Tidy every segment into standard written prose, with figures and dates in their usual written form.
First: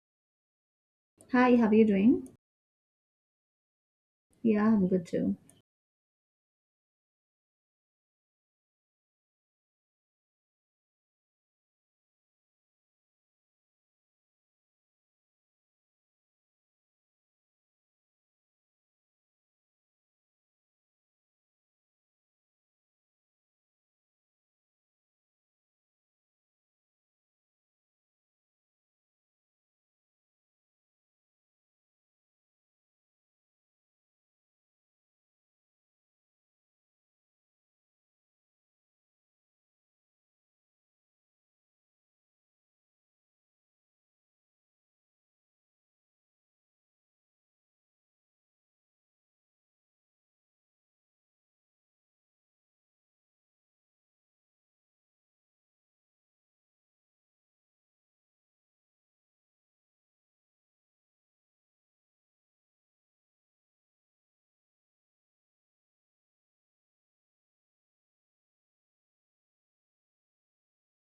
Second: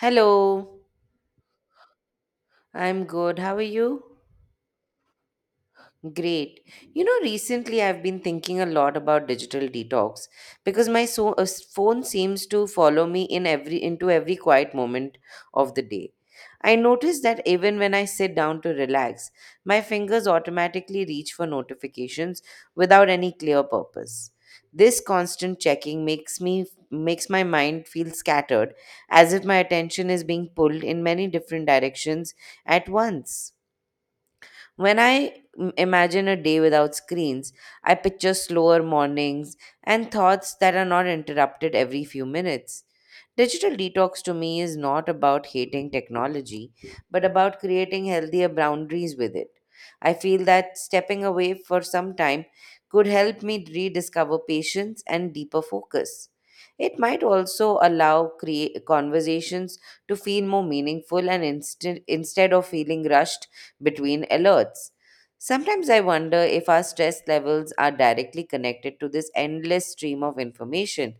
Hello, Hi, how are you doing? I'm good. How are you? Yeah, I'm good too. Great. Recently I've been thinking a lot about digital detox because my phone seems to follow me in every into every quiet moment of the day. I notice that even when I sit down to relax, my fingers automatically reach for notifications without any clear purpose. This constant checking makes my mind feel scattered as if my attention is being pulled in many different directions at once. When I imagine a day without screens, I picture slower mornings and thoughts that are not interrupted every few minutes. Digital detox to me is not about hating technology, but about creating healthier boundaries with it. I feel that stepping away for some time could help me rediscover patience and deeper focus. It might also allow conversations to feel more meaningful and instead of feeling rushed between alerts. Sometimes I wonder if our stress levels are directly connected to this endless stream of information.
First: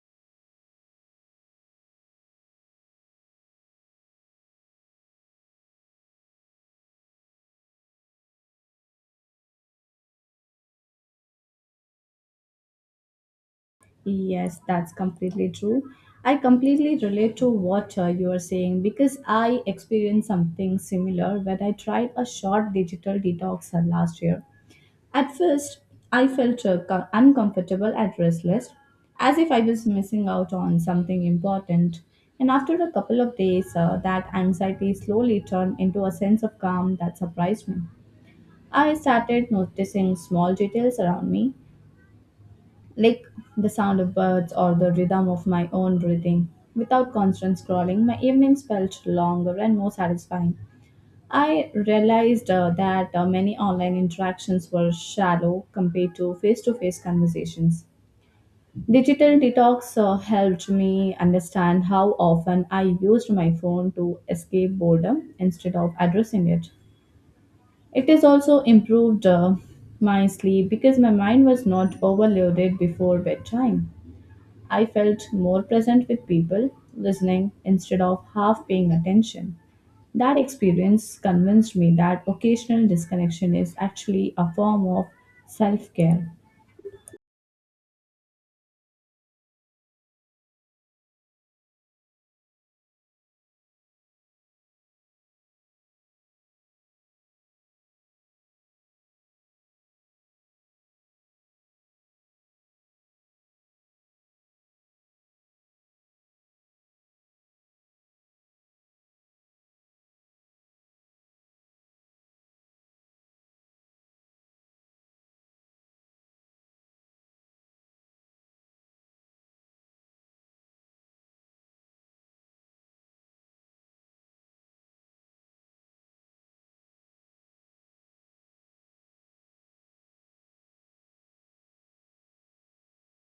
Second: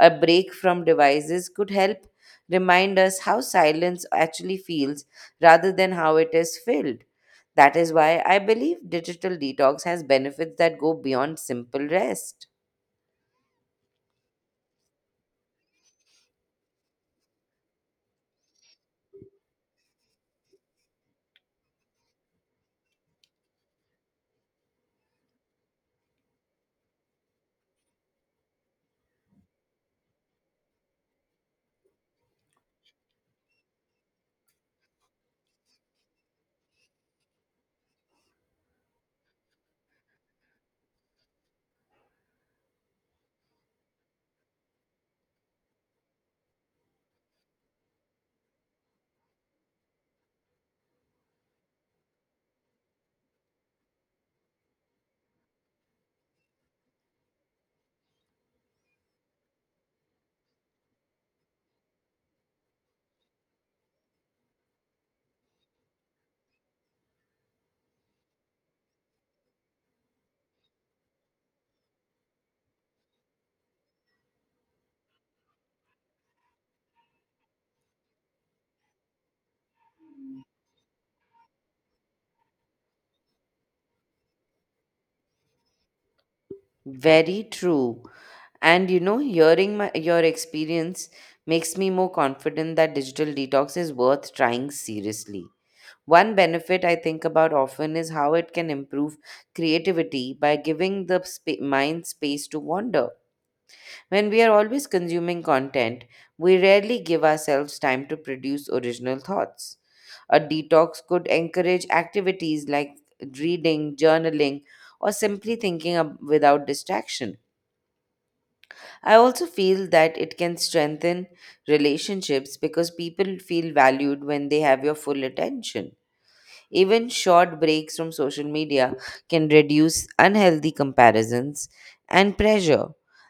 A break from devices could help remind us how silence actually feels rather than how it is filled. That is why I believe digital detox has benefits that go beyond simple rest. Yes, that's completely true. I completely relate to what you are saying because I experienced something similar when I tried a short digital detox last year. At first, I felt uncomfortable and restless, as if I was missing out on something important. And after a couple of days, that anxiety slowly turned into a sense of calm that surprised me. I started noticing small details around me like the sound of birds or the rhythm of my own breathing. Without constant scrolling, my evenings felt longer and more satisfying. I realized that many online interactions were shallow compared to face conversations. Digital detox helped me understand how often I used my phone to escape boredom instead of addressing it. It has also improved my sleep because my mind was not overloaded before bedtime. I felt more present with people, listening instead of half paying attention. That experience convinced me that occasional disconnection is actually a form of self care. Very true. And hearing your experience makes me more confident that digital detox is worth trying seriously. One benefit I think about often is how it can improve creativity by giving the mind space to wander. When we are always consuming content, we rarely give ourselves time to produce original thoughts. A detox could encourage activities like reading, journaling, or simply thinking without distraction. I also feel that it can strengthen relationships because people feel valued when they have your full attention. Even short breaks from social media can reduce unhealthy comparisons and pressure.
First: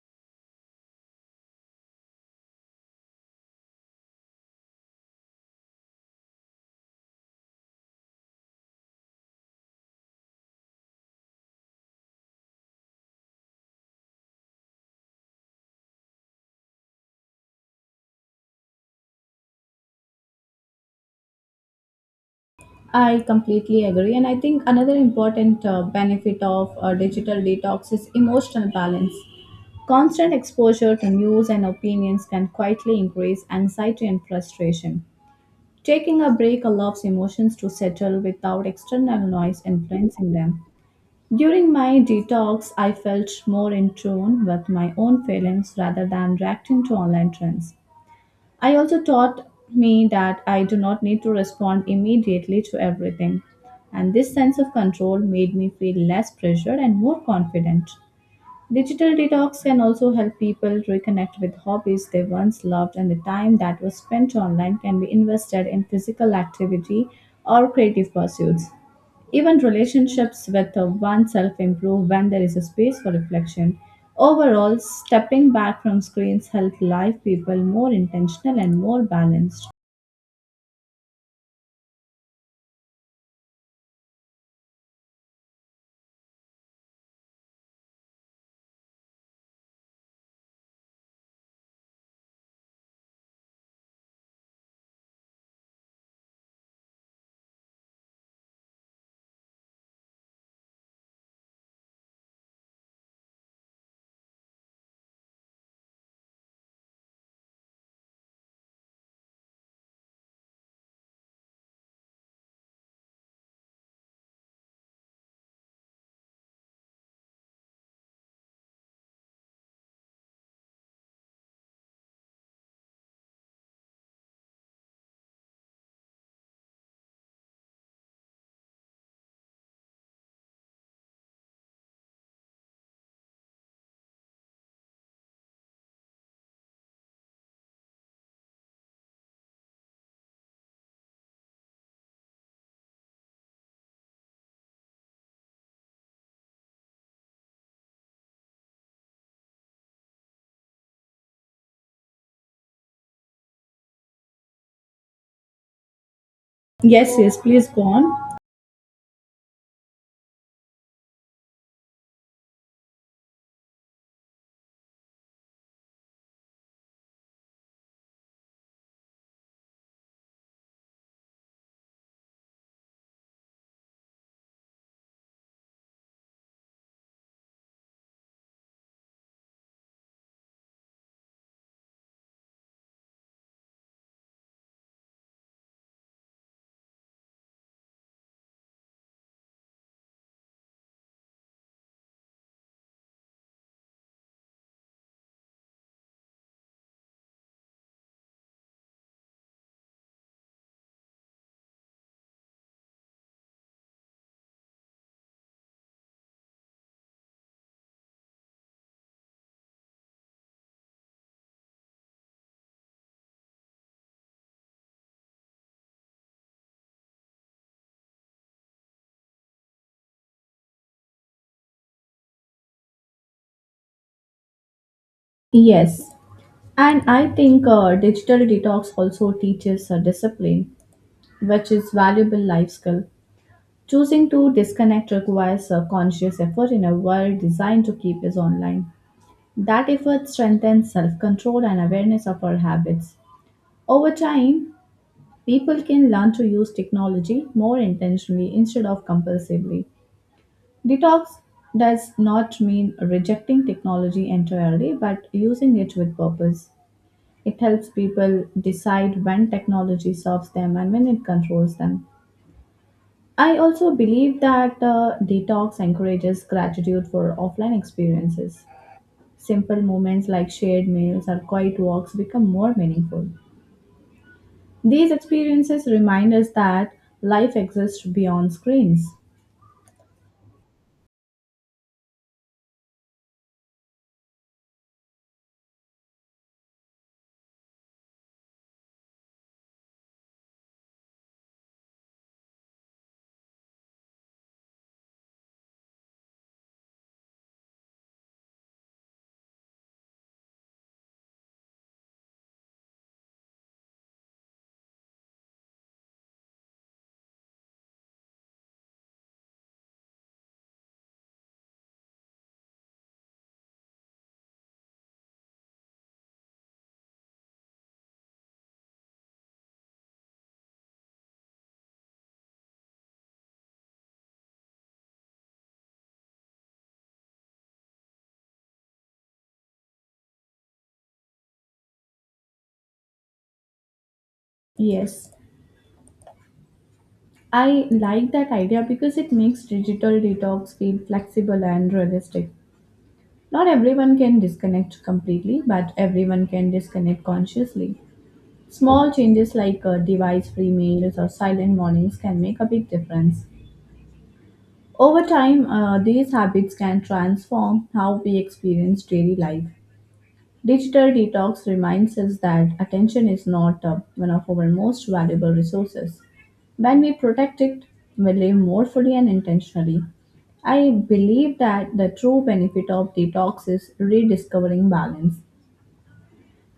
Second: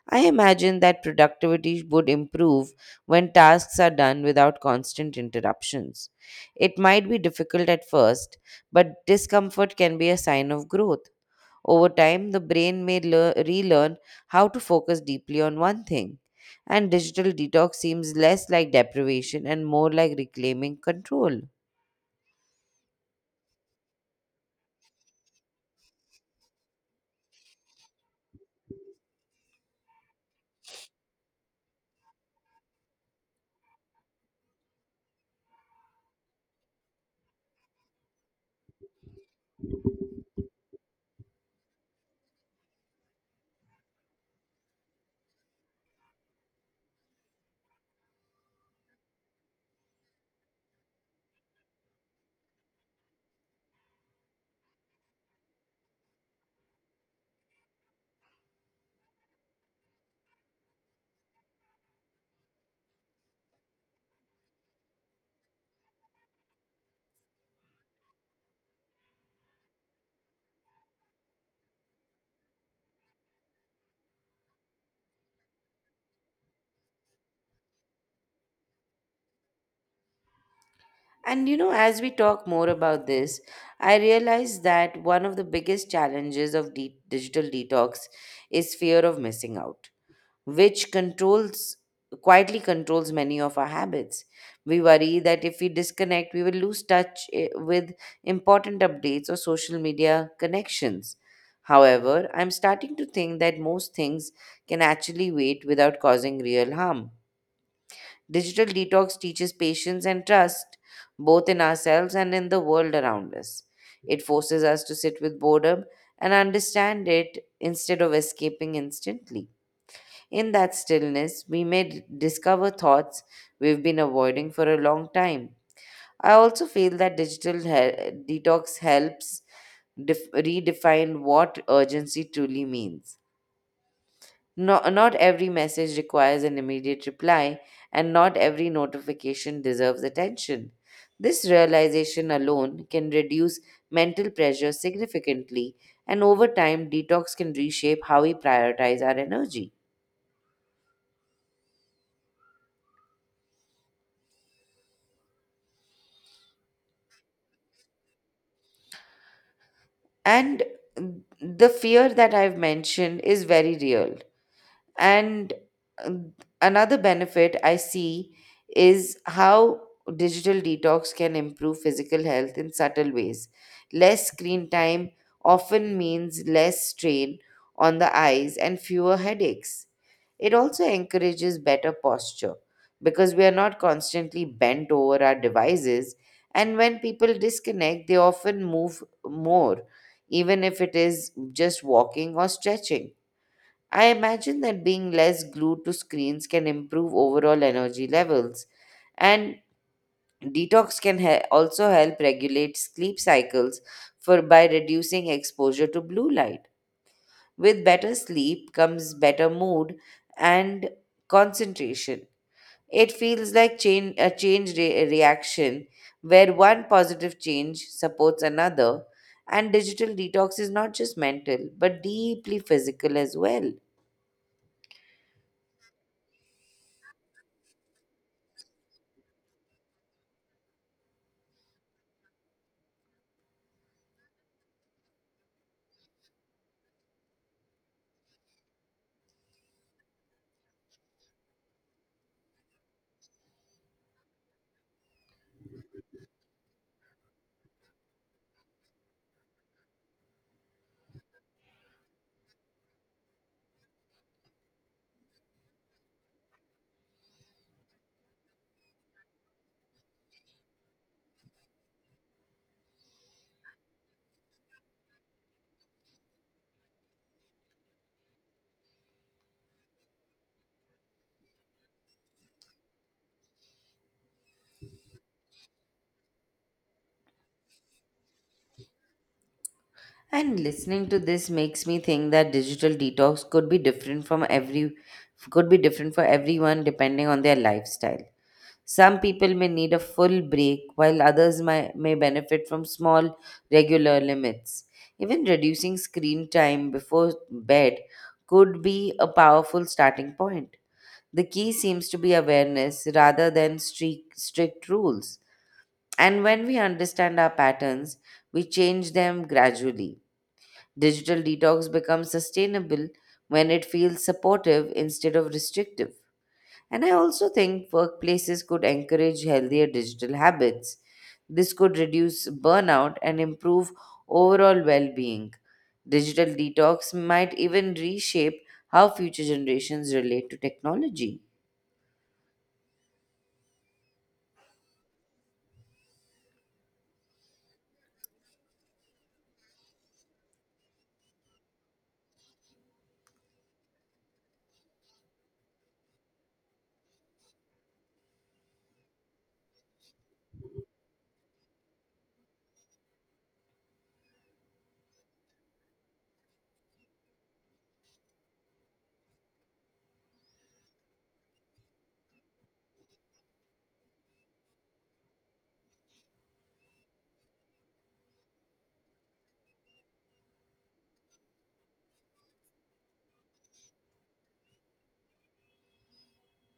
I imagine that productivity would improve when tasks are done without constant interruptions. It might be difficult at first, but discomfort can be a sign of growth. Over time, the brain may relearn how to focus deeply on one thing, and digital detox seems less like deprivation and more like reclaiming control. I completely agree, and I think another important benefit of digital detox is emotional balance. Constant exposure to news and opinions can quietly increase anxiety and frustration. Taking a break allows emotions to settle without external noise influencing them. During my detox, I felt more in tune with my own feelings rather than reacting to online trends. I also taught me that I do not need to respond immediately to everything, and this sense of control made me feel less pressured and more confident. Digital detox can also help people reconnect with hobbies they once loved, and the time that was spent online can be invested in physical activity or creative pursuits. Even relationships with oneself improve when there is a space for reflection. Overall, stepping back from screens helps life people more intentional and more balanced. And as we talk more about this, I realize that one of the biggest challenges of digital detox is fear of missing out, which controls quietly controls many of our habits. We worry that if we disconnect, we will lose touch with important updates or social media connections. However, I'm starting to think that most things can actually wait without causing real harm. Digital detox teaches patience and trust, both in ourselves and in the world around us. It forces us to sit with boredom and understand it instead of escaping instantly. In that stillness, we may discover thoughts we've been avoiding for a long time. I also feel that digital detox helps redefine what urgency truly means. Not every message requires an immediate reply, and not every notification deserves attention. This realization alone can reduce mental pressure significantly, and over time, detox can reshape how we prioritize our energy. Yes, yes, please go on. And the fear that I've mentioned is very real. And uh, another benefit I see is how digital detox can improve physical health in subtle ways. Less screen time often means less strain on the eyes and fewer headaches. It also encourages better posture because we are not constantly bent over our devices. And when people disconnect, they often move more, even if it is just walking or stretching. I imagine that being less glued to screens can improve overall energy levels, and detox can also help regulate sleep cycles for by reducing exposure to blue light. With better sleep comes better mood and concentration. It feels like chain, a change re- reaction where one positive change supports another, and digital detox is not just mental but deeply physical as well. Yes. And I think digital detox also teaches discipline, which is valuable life skill. Choosing to disconnect requires a conscious effort in a world designed to keep us online. That effort strengthens self control and awareness of our habits. Over time, people can learn to use technology more intentionally instead of compulsively. Detox does not mean rejecting technology entirely, but using it with purpose. It helps people decide when technology serves them and when it controls them. I also believe that detox encourages gratitude for offline experiences. Simple moments like shared meals or quiet walks become more meaningful. These experiences remind us that life exists beyond screens. And listening to this makes me think that digital detox could be different for everyone depending on their lifestyle. Some people may need a full break while others may benefit from small regular limits. Even reducing screen time before bed could be a powerful starting point. The key seems to be awareness rather than strict rules. And when we understand our patterns, we change them gradually. Digital detox becomes sustainable when it feels supportive instead of restrictive. And I also think workplaces could encourage healthier digital habits. This could reduce burnout and improve overall well being. Digital detox might even reshape how future generations relate to technology. Yes, I like that idea because it makes digital detox feel flexible and realistic. Not everyone can disconnect completely, but everyone can disconnect consciously. Small changes like device free meals or silent mornings can make a big difference. Over time, these habits can transform how we experience daily life. Digital detox reminds us that attention is not one of our most valuable resources. When we protect it, we live more fully and intentionally. I believe that the true benefit of detox is rediscovering balance.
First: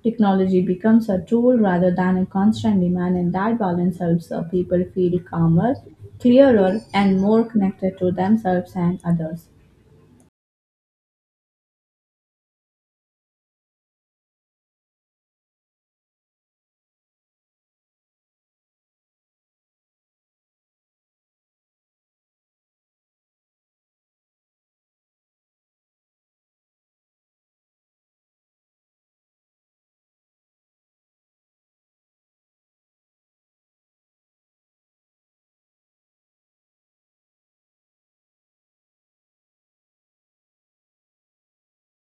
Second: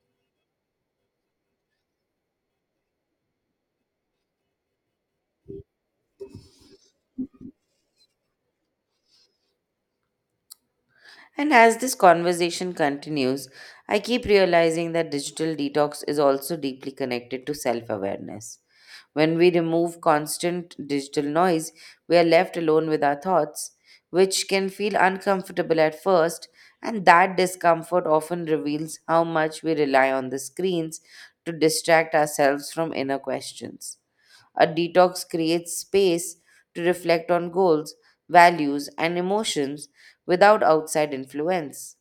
Technology becomes a tool rather than a constant demand, and that balance helps people feel calmer, clearer, and more connected to themselves and others. And as this conversation continues, I keep realizing that digital detox is also deeply connected to self awareness. When we remove constant digital noise, we are left alone with our thoughts, which can feel uncomfortable at first, and that discomfort often reveals how much we rely on the screens to distract ourselves from inner questions. A detox creates space to reflect on goals, values, and emotions without outside influence.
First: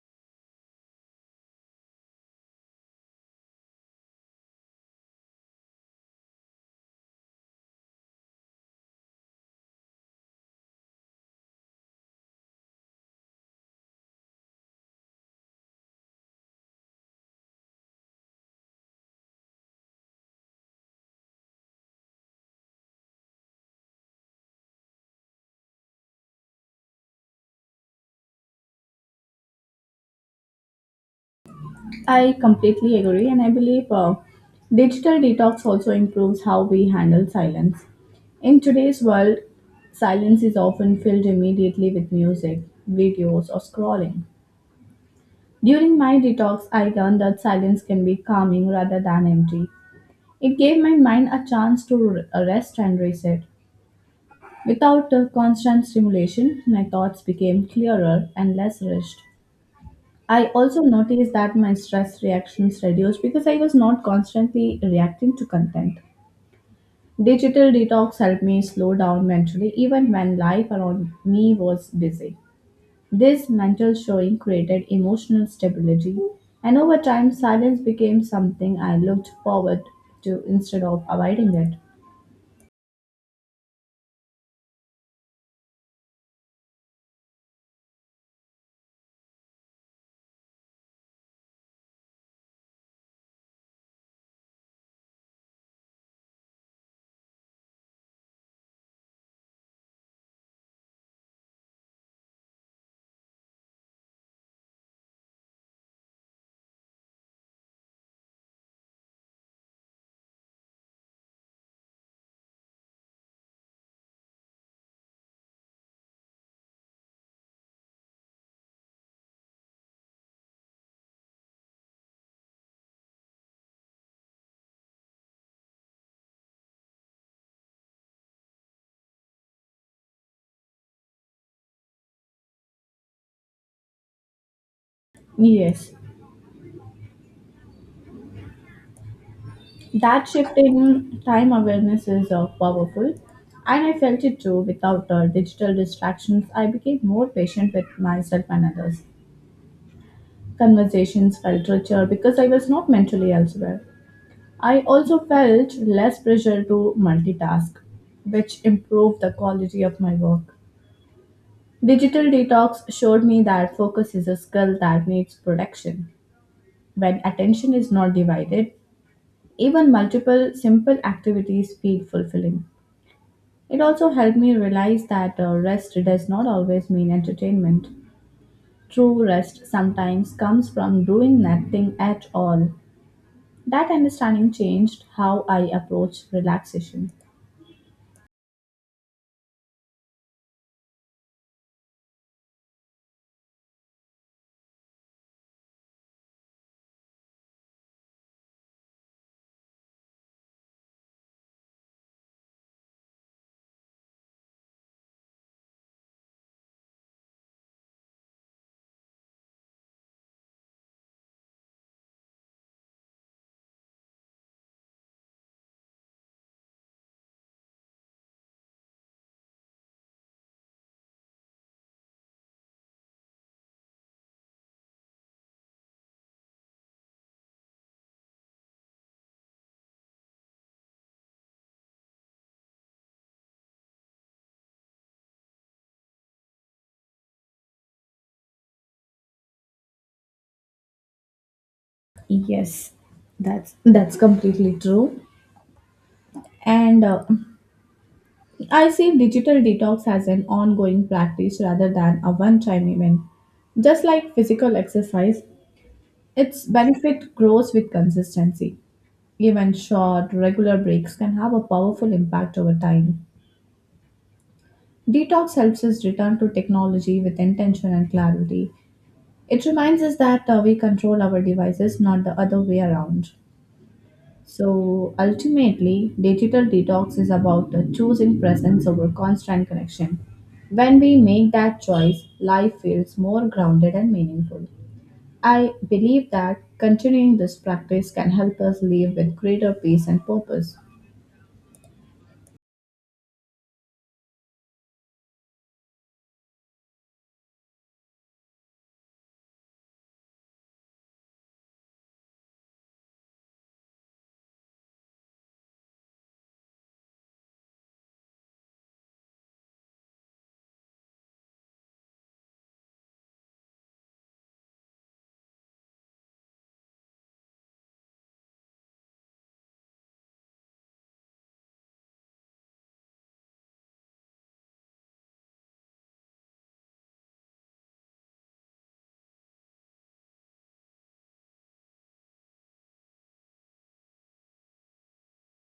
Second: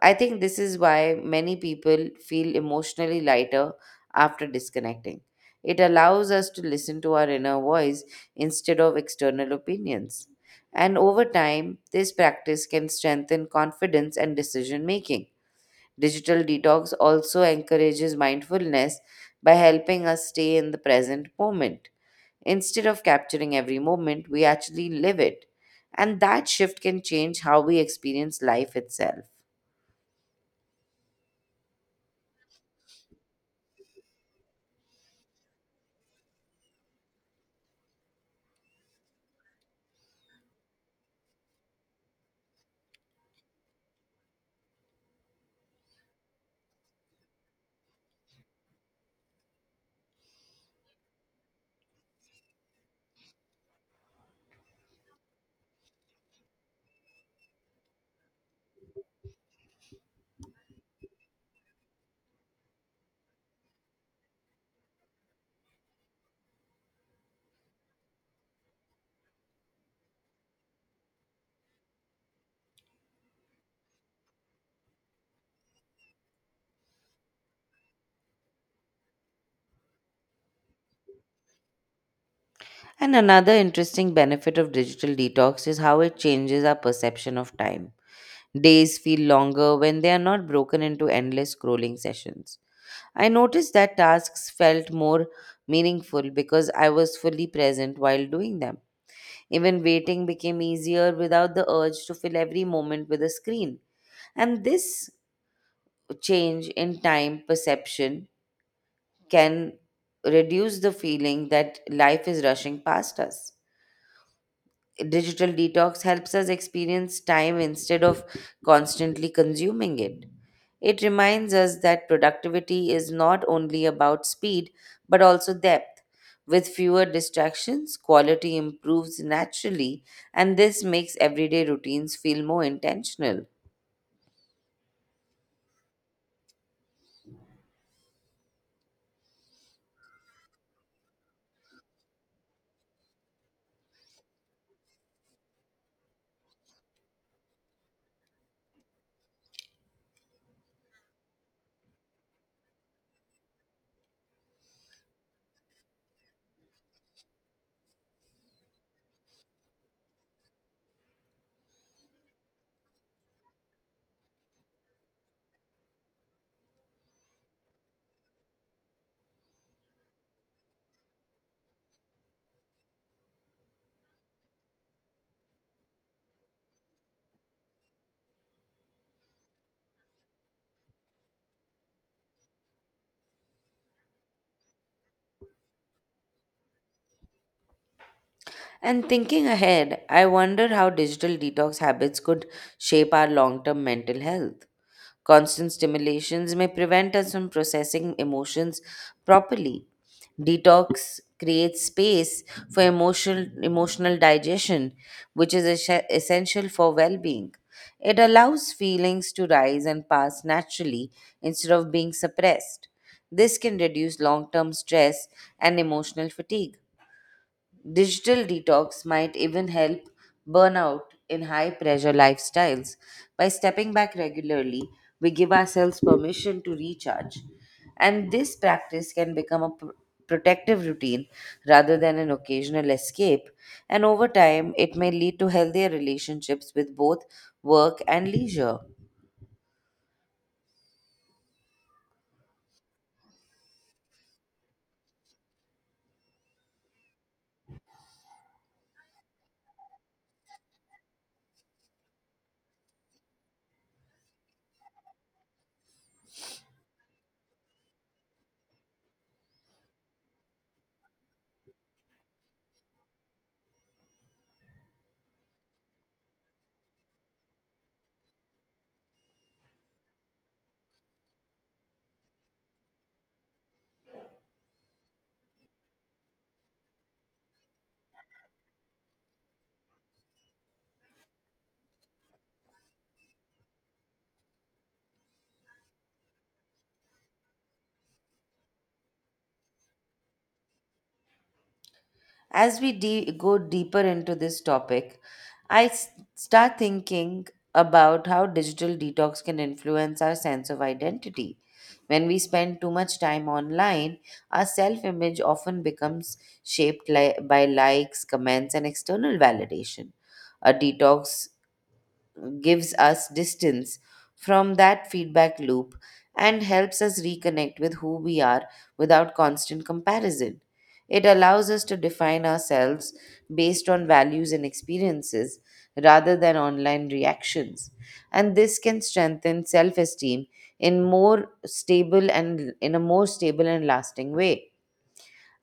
I think this is why many people feel emotionally lighter after disconnecting. It allows us to listen to our inner voice instead of external opinions. And over time, this practice can strengthen confidence and decision making. Digital detox also encourages mindfulness by helping us stay in the present moment. Instead of capturing every moment, we actually live it. And that shift can change how we experience life itself. I completely agree, and I believe digital detox also improves how we handle silence. In today's world, silence is often filled immediately with music, videos, or scrolling. During my detox, I learned that silence can be calming rather than empty. It gave my mind a chance to rest and reset. Without a constant stimulation, my thoughts became clearer and less rushed. I also noticed that my stress reactions reduced because I was not constantly reacting to content. Digital detox helped me slow down mentally even when life around me was busy. This mental showing created emotional stability, and over time, silence became something I looked forward to instead of avoiding it. And another interesting benefit of digital detox is how it changes our perception of time. Days feel longer when they are not broken into endless scrolling sessions. I noticed that tasks felt more meaningful because I was fully present while doing them. Even waiting became easier without the urge to fill every moment with a screen. And this change in time perception can reduce the feeling that life is rushing past us. Digital detox helps us experience time instead of constantly consuming it. It reminds us that productivity is not only about speed but also depth. With fewer distractions, quality improves naturally, and this makes everyday routines feel more intentional. Yes, that shift in time awareness is powerful, and I felt it too. Without digital distractions, I became more patient with myself and others. Conversations felt richer because I was not mentally elsewhere. I also felt less pressure to multitask, which improved the quality of my work. Digital detox showed me that focus is a skill that needs protection. When attention is not divided, even multiple simple activities feel fulfilling. It also helped me realize that rest does not always mean entertainment. True rest sometimes comes from doing nothing at all. That understanding changed how I approach relaxation. And thinking ahead, I wonder how digital detox habits could shape our long term mental health. Constant stimulations may prevent us from processing emotions properly. Detox creates space for emotional digestion, which is essential for well-being. It allows feelings to rise and pass naturally instead of being suppressed. This can reduce long-term stress and emotional fatigue. Digital detox might even help burnout in high pressure lifestyles. By stepping back regularly, we give ourselves permission to recharge. And this practice can become a protective routine rather than an occasional escape. And over time, it may lead to healthier relationships with both work and leisure. Yes, that's completely true. And I see digital detox as an ongoing practice rather than a one-time event. Just like physical exercise, its benefit grows with consistency. Even short, regular breaks can have a powerful impact over time. Detox helps us return to technology with intention and clarity. It reminds us that we control our devices, not the other way around. So ultimately, digital detox is about choosing presence over constant connection. When we make that choice, life feels more grounded and meaningful. I believe that continuing this practice can help us live with greater peace and purpose. As we go deeper into this topic, I start thinking about how digital detox can influence our sense of identity. When we spend too much time online, our self image often becomes shaped by likes, comments, and external validation. A detox gives us distance from that feedback loop and helps us reconnect with who we are without constant comparison. It allows us to define ourselves based on values and experiences rather than online reactions. And this can strengthen self esteem in a more stable and lasting way.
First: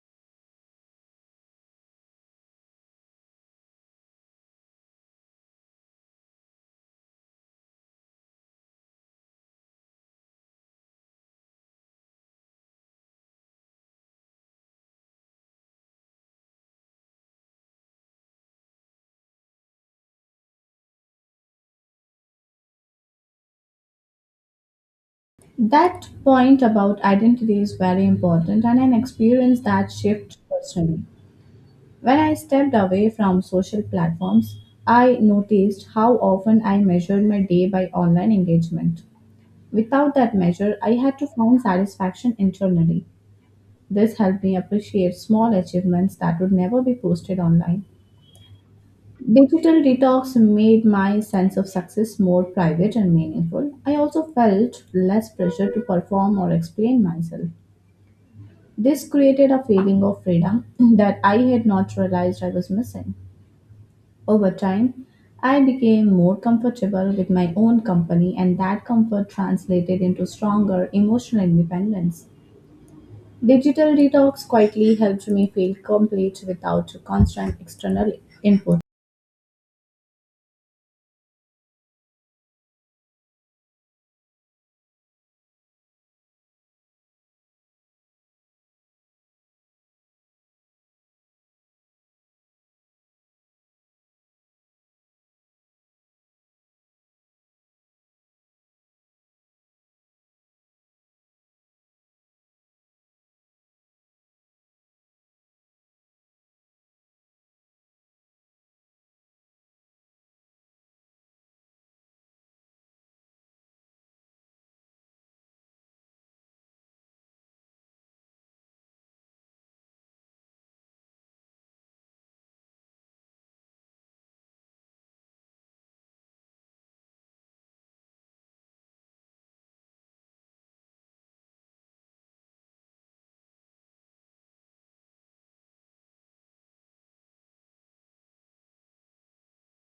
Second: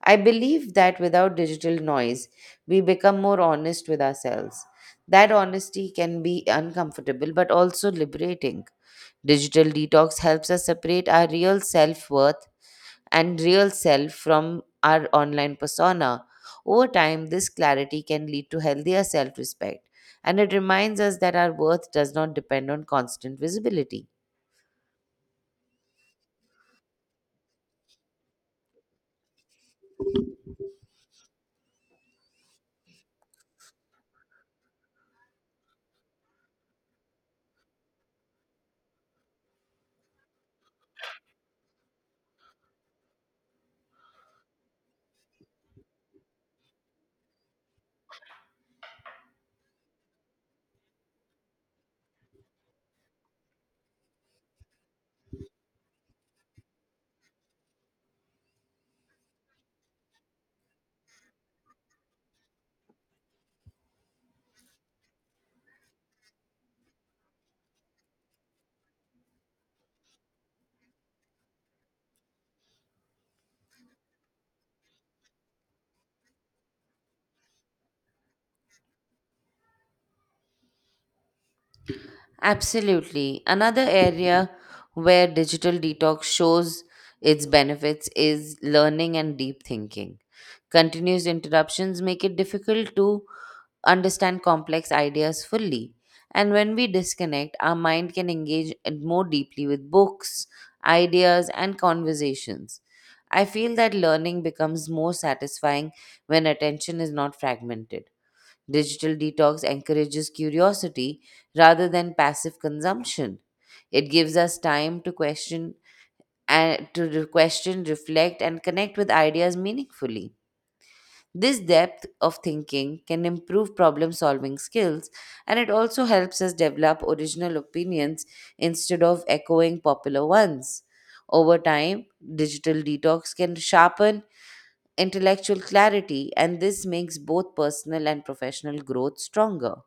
I believe that without digital noise, we become more honest with ourselves. That honesty can be uncomfortable but also liberating. Digital detox helps us separate our real self worth and real self from our online persona. Over time, this clarity can lead to healthier self respect, and it reminds us that our worth does not depend on constant visibility. That point about identity is very important, and I experienced that shift personally. When I stepped away from social platforms, I noticed how often I measured my day by online engagement. Without that measure, I had to find satisfaction internally. This helped me appreciate small achievements that would never be posted online. Digital detox made my sense of success more private and meaningful. I also felt less pressure to perform or explain myself. This created a feeling of freedom that I had not realized I was missing. Over time, I became more comfortable with my own company, and that comfort translated into stronger emotional independence. Digital detox quietly helped me feel complete without constant external input. Absolutely. Another area where digital detox shows its benefits is learning and deep thinking. Continuous interruptions make it difficult to understand complex ideas fully. And when we disconnect, our mind can engage it more deeply with books, ideas, and conversations. I feel that learning becomes more satisfying when attention is not fragmented. Digital detox encourages curiosity rather than passive consumption. It gives us time to question and to question, reflect, and connect with ideas meaningfully. This depth of thinking can improve problem solving skills, and it also helps us develop original opinions instead of echoing popular ones. Over time, digital detox can sharpen intellectual clarity, and this makes both personal and professional growth stronger.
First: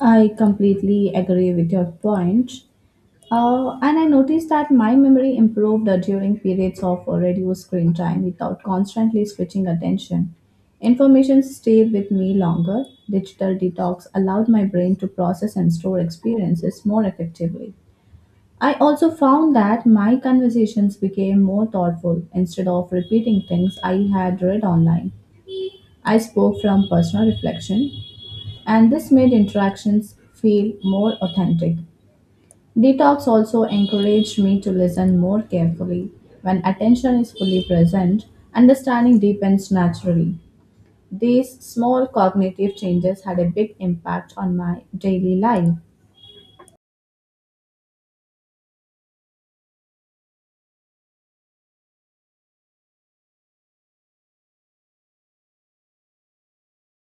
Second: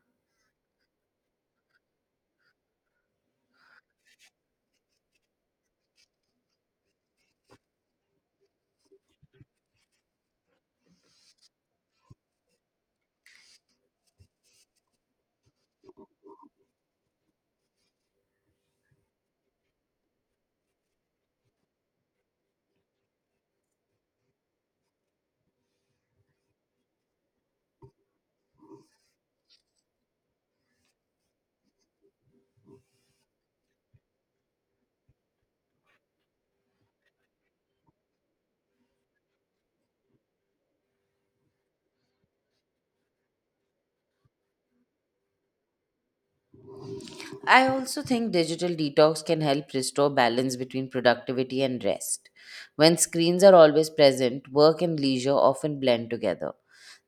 I completely agree with your point. And I noticed that my memory improved during periods of reduced screen time without constantly switching attention. Information stayed with me longer. Digital detox allowed my brain to process and store experiences more effectively. I also found that my conversations became more thoughtful instead of repeating things I had read online. I spoke from personal reflection, and this made interactions feel more authentic. Detox also encouraged me to listen more carefully. When attention is fully present, understanding deepens naturally. These small cognitive changes had a big impact on my daily life. I also think digital detox can help restore balance between productivity and rest. When screens are always present, work and leisure often blend together.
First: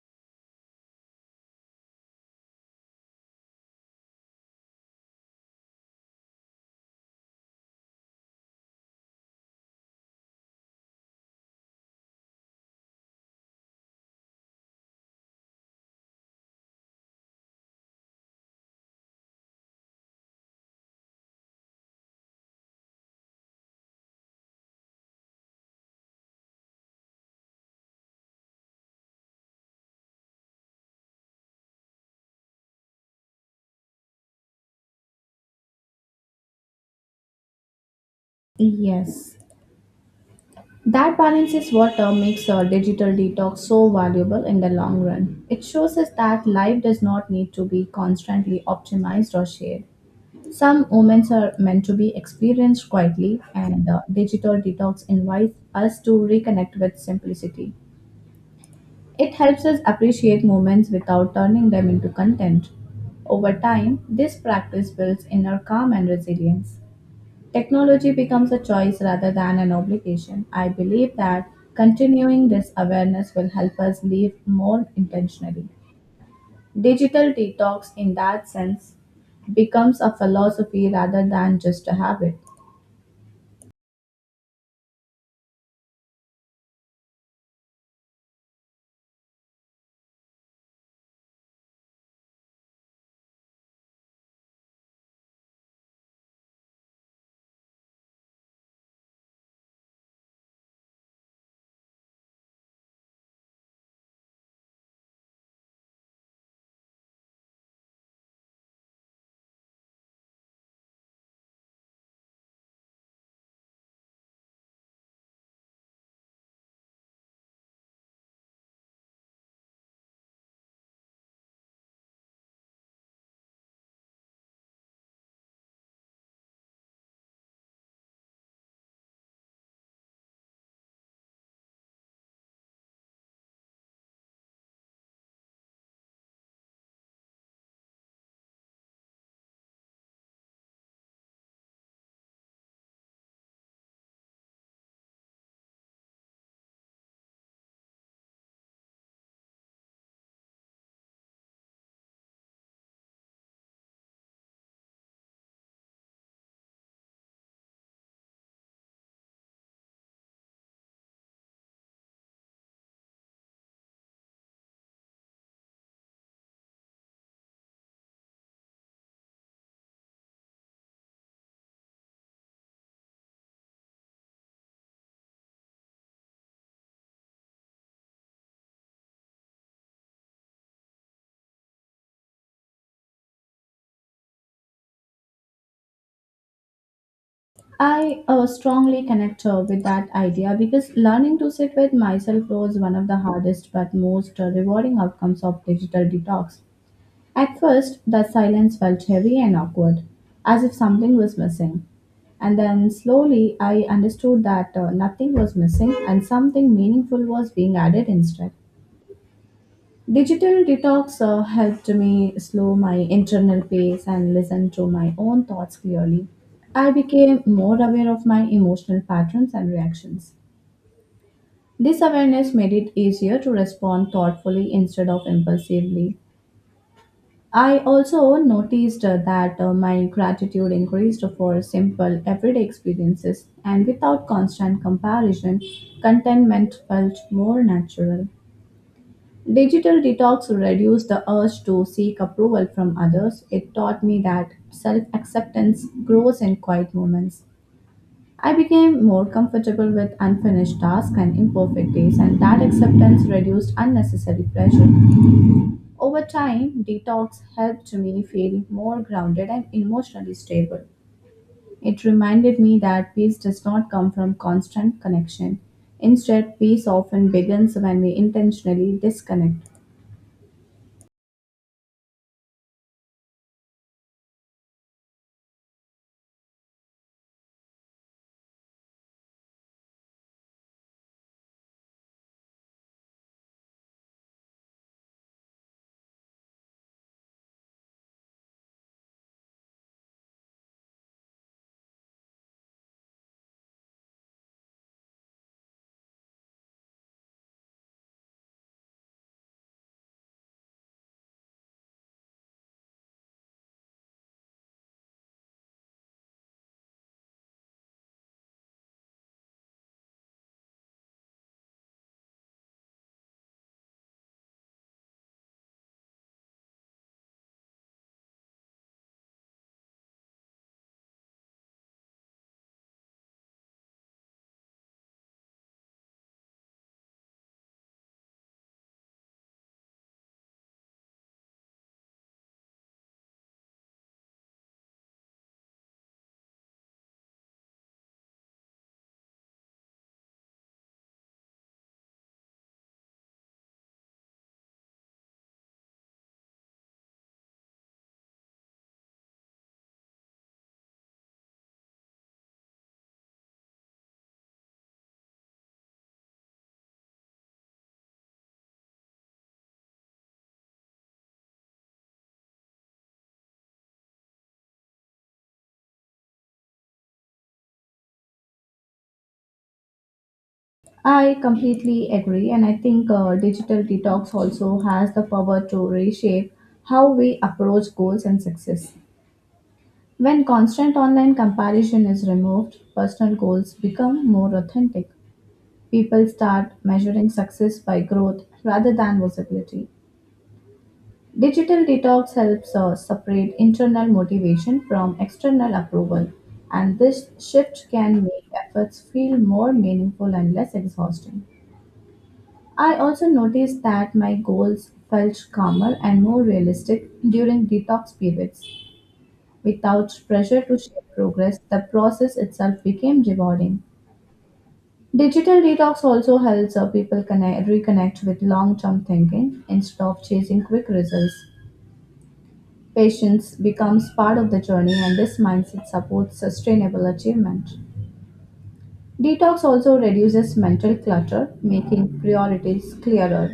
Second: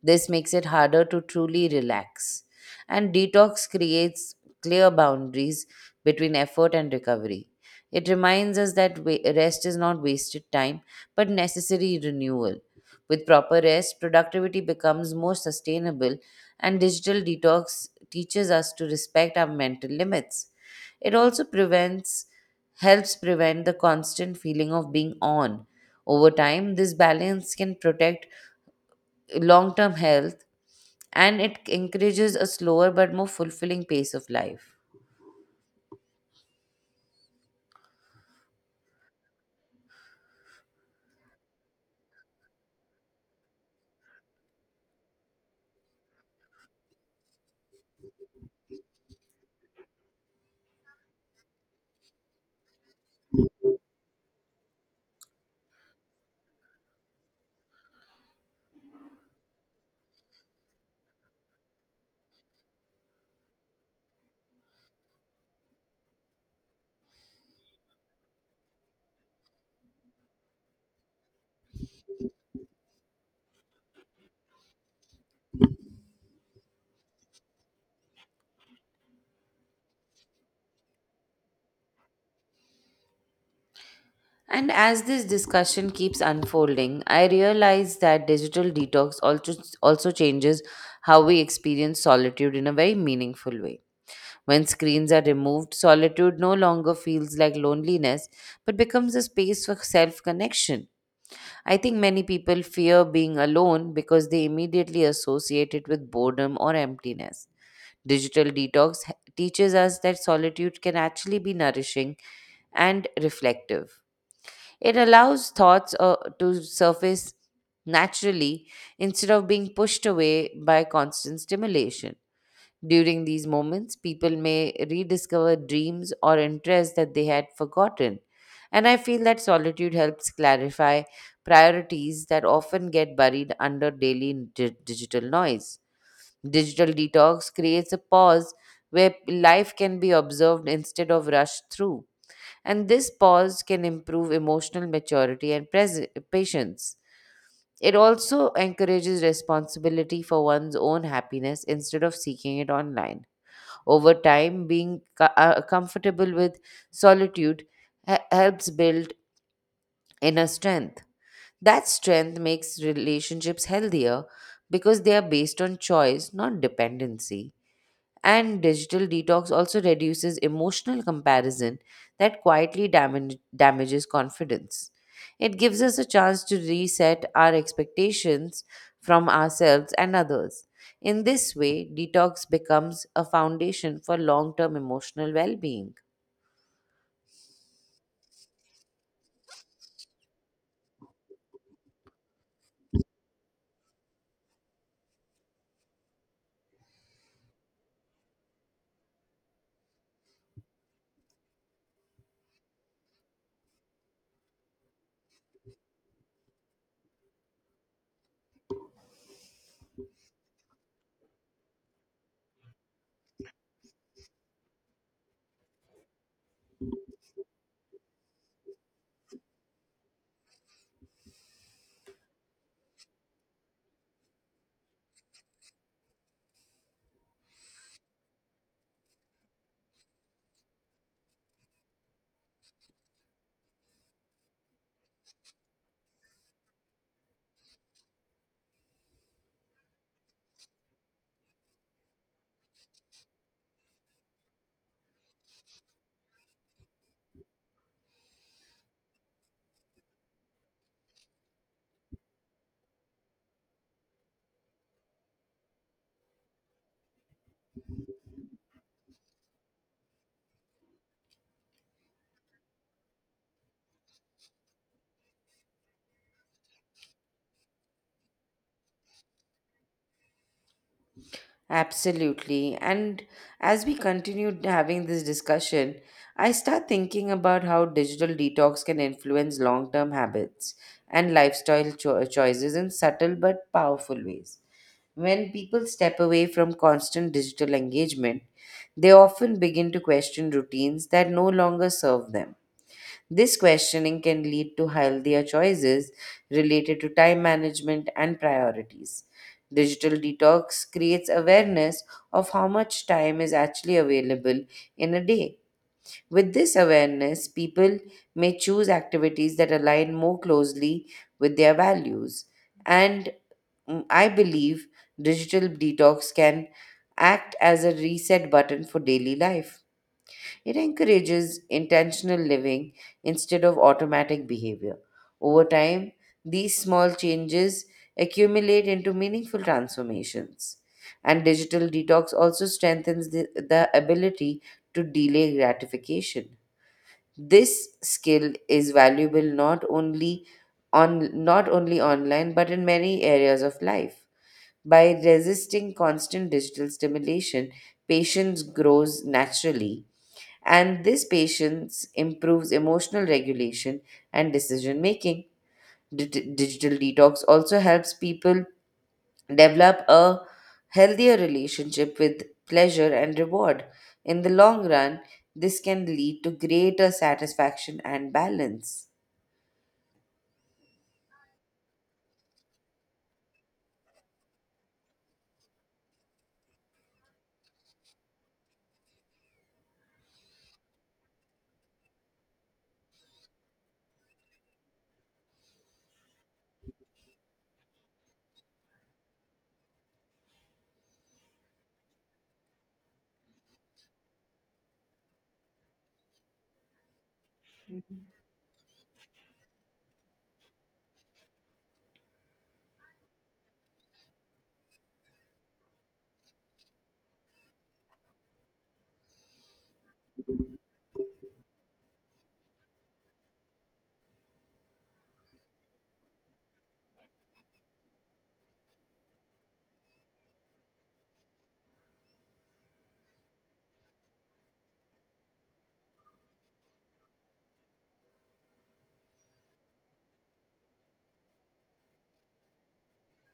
This makes it harder to truly relax. And detox creates clear boundaries between effort and recovery. It reminds us that rest is not wasted time, but necessary renewal. With proper rest, productivity becomes more sustainable, and digital detox teaches us to respect our mental limits. It also prevents helps prevent the constant feeling of being on. Over time, this balance can protect long term health, and it encourages a slower but more fulfilling pace of life. Yes. That balance is what makes a digital detox so valuable in the long run. It shows us that life does not need to be constantly optimized or shared. Some moments are meant to be experienced quietly, and digital detox invites us to reconnect with simplicity. It helps us appreciate moments without turning them into content. Over time, this practice builds inner calm and resilience. Technology becomes a choice rather than an obligation. I believe that continuing this awareness will help us live more intentionally. Digital detox, in that sense, becomes a philosophy rather than just a habit. And as this discussion keeps unfolding, I realize that digital detox also changes how we experience solitude in a very meaningful way. When screens are removed, solitude no longer feels like loneliness but becomes a space for self connection. I think many people fear being alone because they immediately associate it with boredom or emptiness. Digital detox teaches us that solitude can actually be nourishing and reflective. It allows thoughts to surface naturally instead of being pushed away by constant stimulation. During these moments, people may rediscover dreams or interests that they had forgotten. And I feel that solitude helps clarify priorities that often get buried under daily digital noise. Digital detox creates a pause where life can be observed instead of rushed through. And this pause can improve emotional maturity and patience. It also encourages responsibility for one's own happiness instead of seeking it online. Over time, being comfortable with solitude helps build inner strength. That strength makes relationships healthier because they are based on choice, not dependency. And digital detox also reduces emotional comparison that quietly damages confidence. It gives us a chance to reset our expectations from ourselves and others. In this way, detox becomes a foundation for long term emotional well being. I strongly connect with that idea because learning to sit with myself was one of the hardest but most rewarding outcomes of digital detox. At first, the silence felt heavy and awkward, as if something was missing. And then slowly, I understood that nothing was missing and something meaningful was being added instead. Digital detox helped me slow my internal pace and listen to my own thoughts clearly. I became more aware of my emotional patterns and reactions. This awareness made it easier to respond thoughtfully instead of impulsively. I also noticed that my gratitude increased for simple everyday experiences, and without constant comparison, contentment felt more natural. Digital detox reduced the urge to seek approval from others. It taught me that self acceptance grows in quiet moments. I became more comfortable with unfinished tasks and imperfect days, and that acceptance reduced unnecessary pressure. Over time, detox helped me feel more grounded and emotionally stable. It reminded me that peace does not come from constant connection. Instead, peace often begins when we intentionally disconnect. Absolutely. And as we continue having this discussion, I start thinking about how digital detox can influence long term habits and lifestyle choices in subtle but powerful ways. When people step away from constant digital engagement, they often begin to question routines that no longer serve them. This questioning can lead to healthier choices related to time management and priorities. Digital detox creates awareness of how much time is actually available in a day. With this awareness, people may choose activities that align more closely with their values. And I believe digital detox can act as a reset button for daily life. It encourages intentional living instead of automatic behavior. Over time, these small changes accumulate into meaningful transformations. And digital detox also strengthens the ability to delay gratification. This skill is valuable not only online but in many areas of life. By resisting constant digital stimulation, patience grows naturally, and this patience improves emotional regulation and decision making. Digital detox also helps people develop a healthier relationship with pleasure and reward. In the long run, this can lead to greater satisfaction and balance. I completely agree, and I think digital detox also has the power to reshape how we approach goals and success. When constant online comparison is removed, personal goals become more authentic. People start measuring success by growth rather than visibility. Digital detox helps separate internal motivation from external approval, and this shift can make efforts feel more meaningful and less exhausting. I also noticed that my goals felt calmer and more realistic during detox periods. Without pressure to share progress, the process itself became rewarding. Digital detox also helps people reconnect with long term thinking instead of chasing quick results. Patience becomes part of the journey, and this mindset supports sustainable achievement. Detox also reduces mental clutter, making priorities clearer.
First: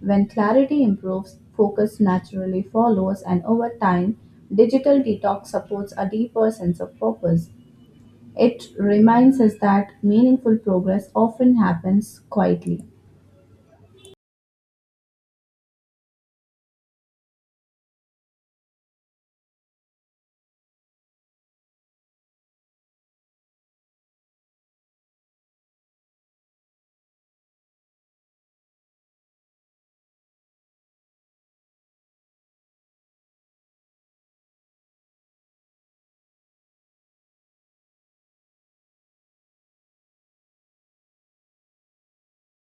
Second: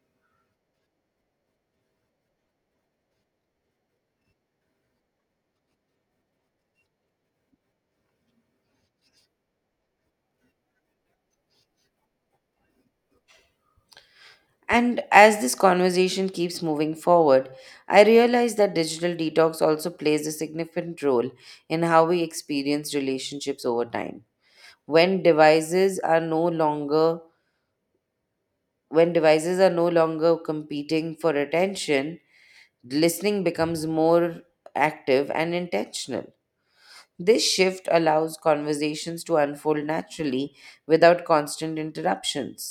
When clarity improves, focus naturally follows, and over time, digital detox supports a deeper sense of purpose. It reminds us that meaningful progress often happens quietly. And as this conversation keeps moving forward, I realize that digital detox also plays a significant role in how we experience relationships over time. when devices are no longer when devices are no longer competing for attention, listening becomes more active and intentional. This shift allows conversations to unfold naturally without constant interruptions.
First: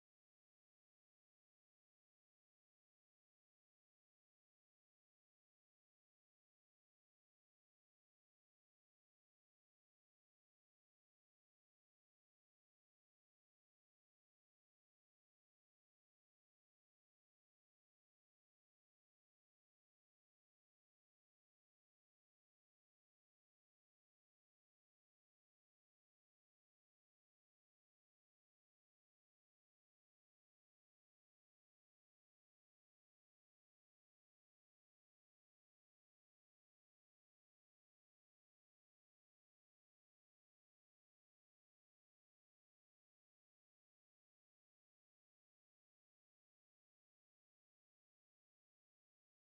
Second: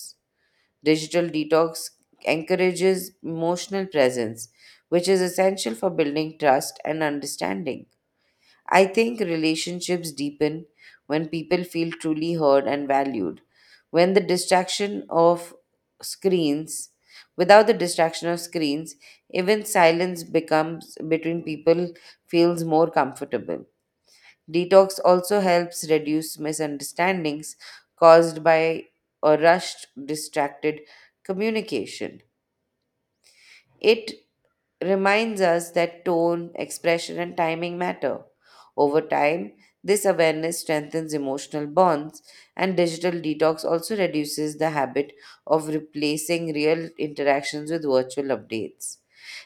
Digital detox encourages emotional presence, which is essential for building trust and understanding. I think relationships deepen when people feel truly heard and valued. When the distraction of screens, Without the distraction of screens, even silence becomes between people feels more comfortable. Detox also helps reduce misunderstandings caused by a rushed, distracted communication. It reminds us that tone, expression, and timing matter. Over time, this awareness strengthens emotional bonds, and digital detox also reduces the habit of replacing real interactions with virtual updates.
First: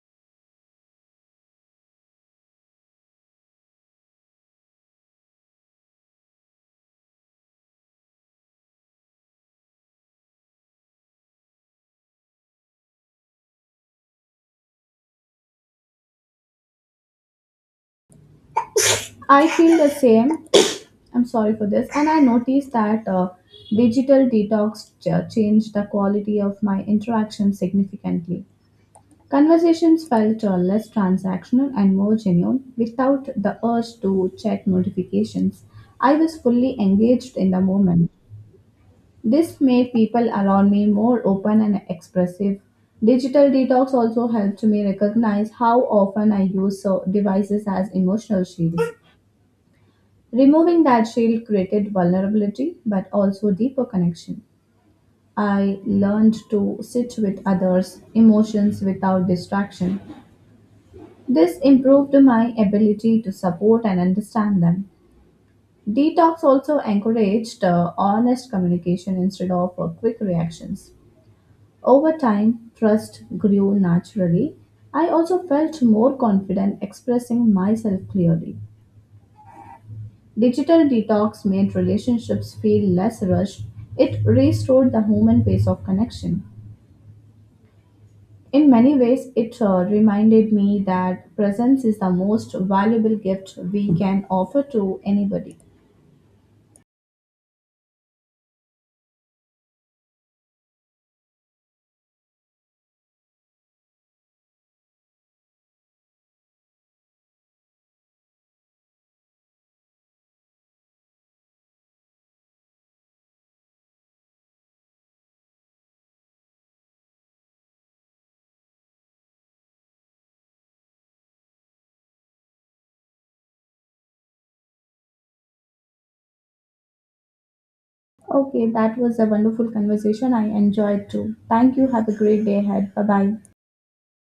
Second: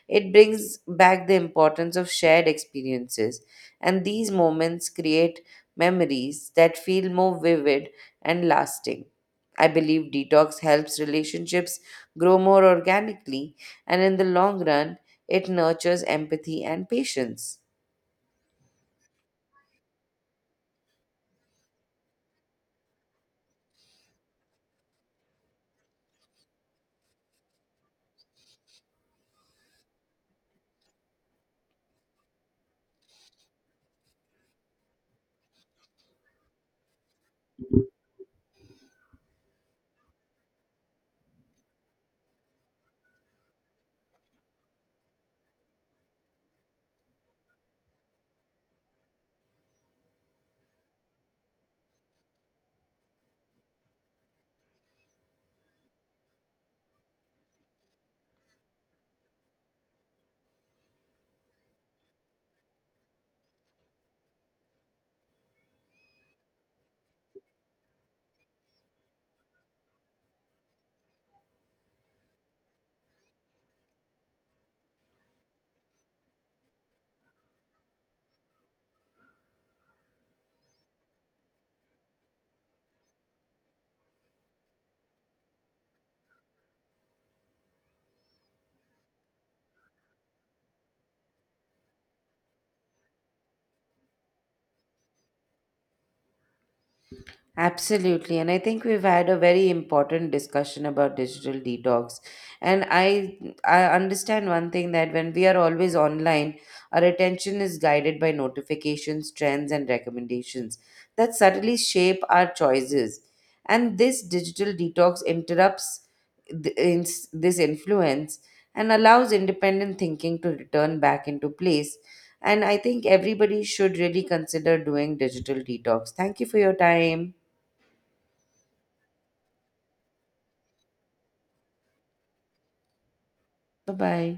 It brings back the importance of shared experiences, and these moments create memories that feel more vivid and lasting. I believe detox helps relationships grow more organically, and in the long run, it nurtures empathy and patience. I feel the same. I'm sorry for this. And I noticed that digital detox changed the quality of my interaction significantly. Conversations felt less transactional and more genuine without the urge to check notifications. I was fully engaged in the moment. This made people around me more open and expressive. Digital detox also helped me recognize how often I use devices as emotional shields. Removing that shield created vulnerability but also deeper connection. I learned to sit with others' emotions without distraction. This improved my ability to support and understand them. Detox also encouraged honest communication instead of quick reactions. Over time, trust grew naturally. I also felt more confident expressing myself clearly. Digital detox made relationships feel less rushed. It restored the human pace of connection. In many ways, it reminded me that presence is the most valuable gift we can offer to anybody. Absolutely. And I think we've had a very important discussion about digital detox. And I understand one thing that when we are always online, our attention is guided by notifications, trends, and recommendations that subtly shape our choices. And this digital detox interrupts this influence and allows independent thinking to return back into place. And I think everybody should really consider doing digital detox. Thank you for your time. Okay, that was a wonderful conversation. I enjoyed too. Thank you. Have a great day ahead. Bye bye. 拜拜。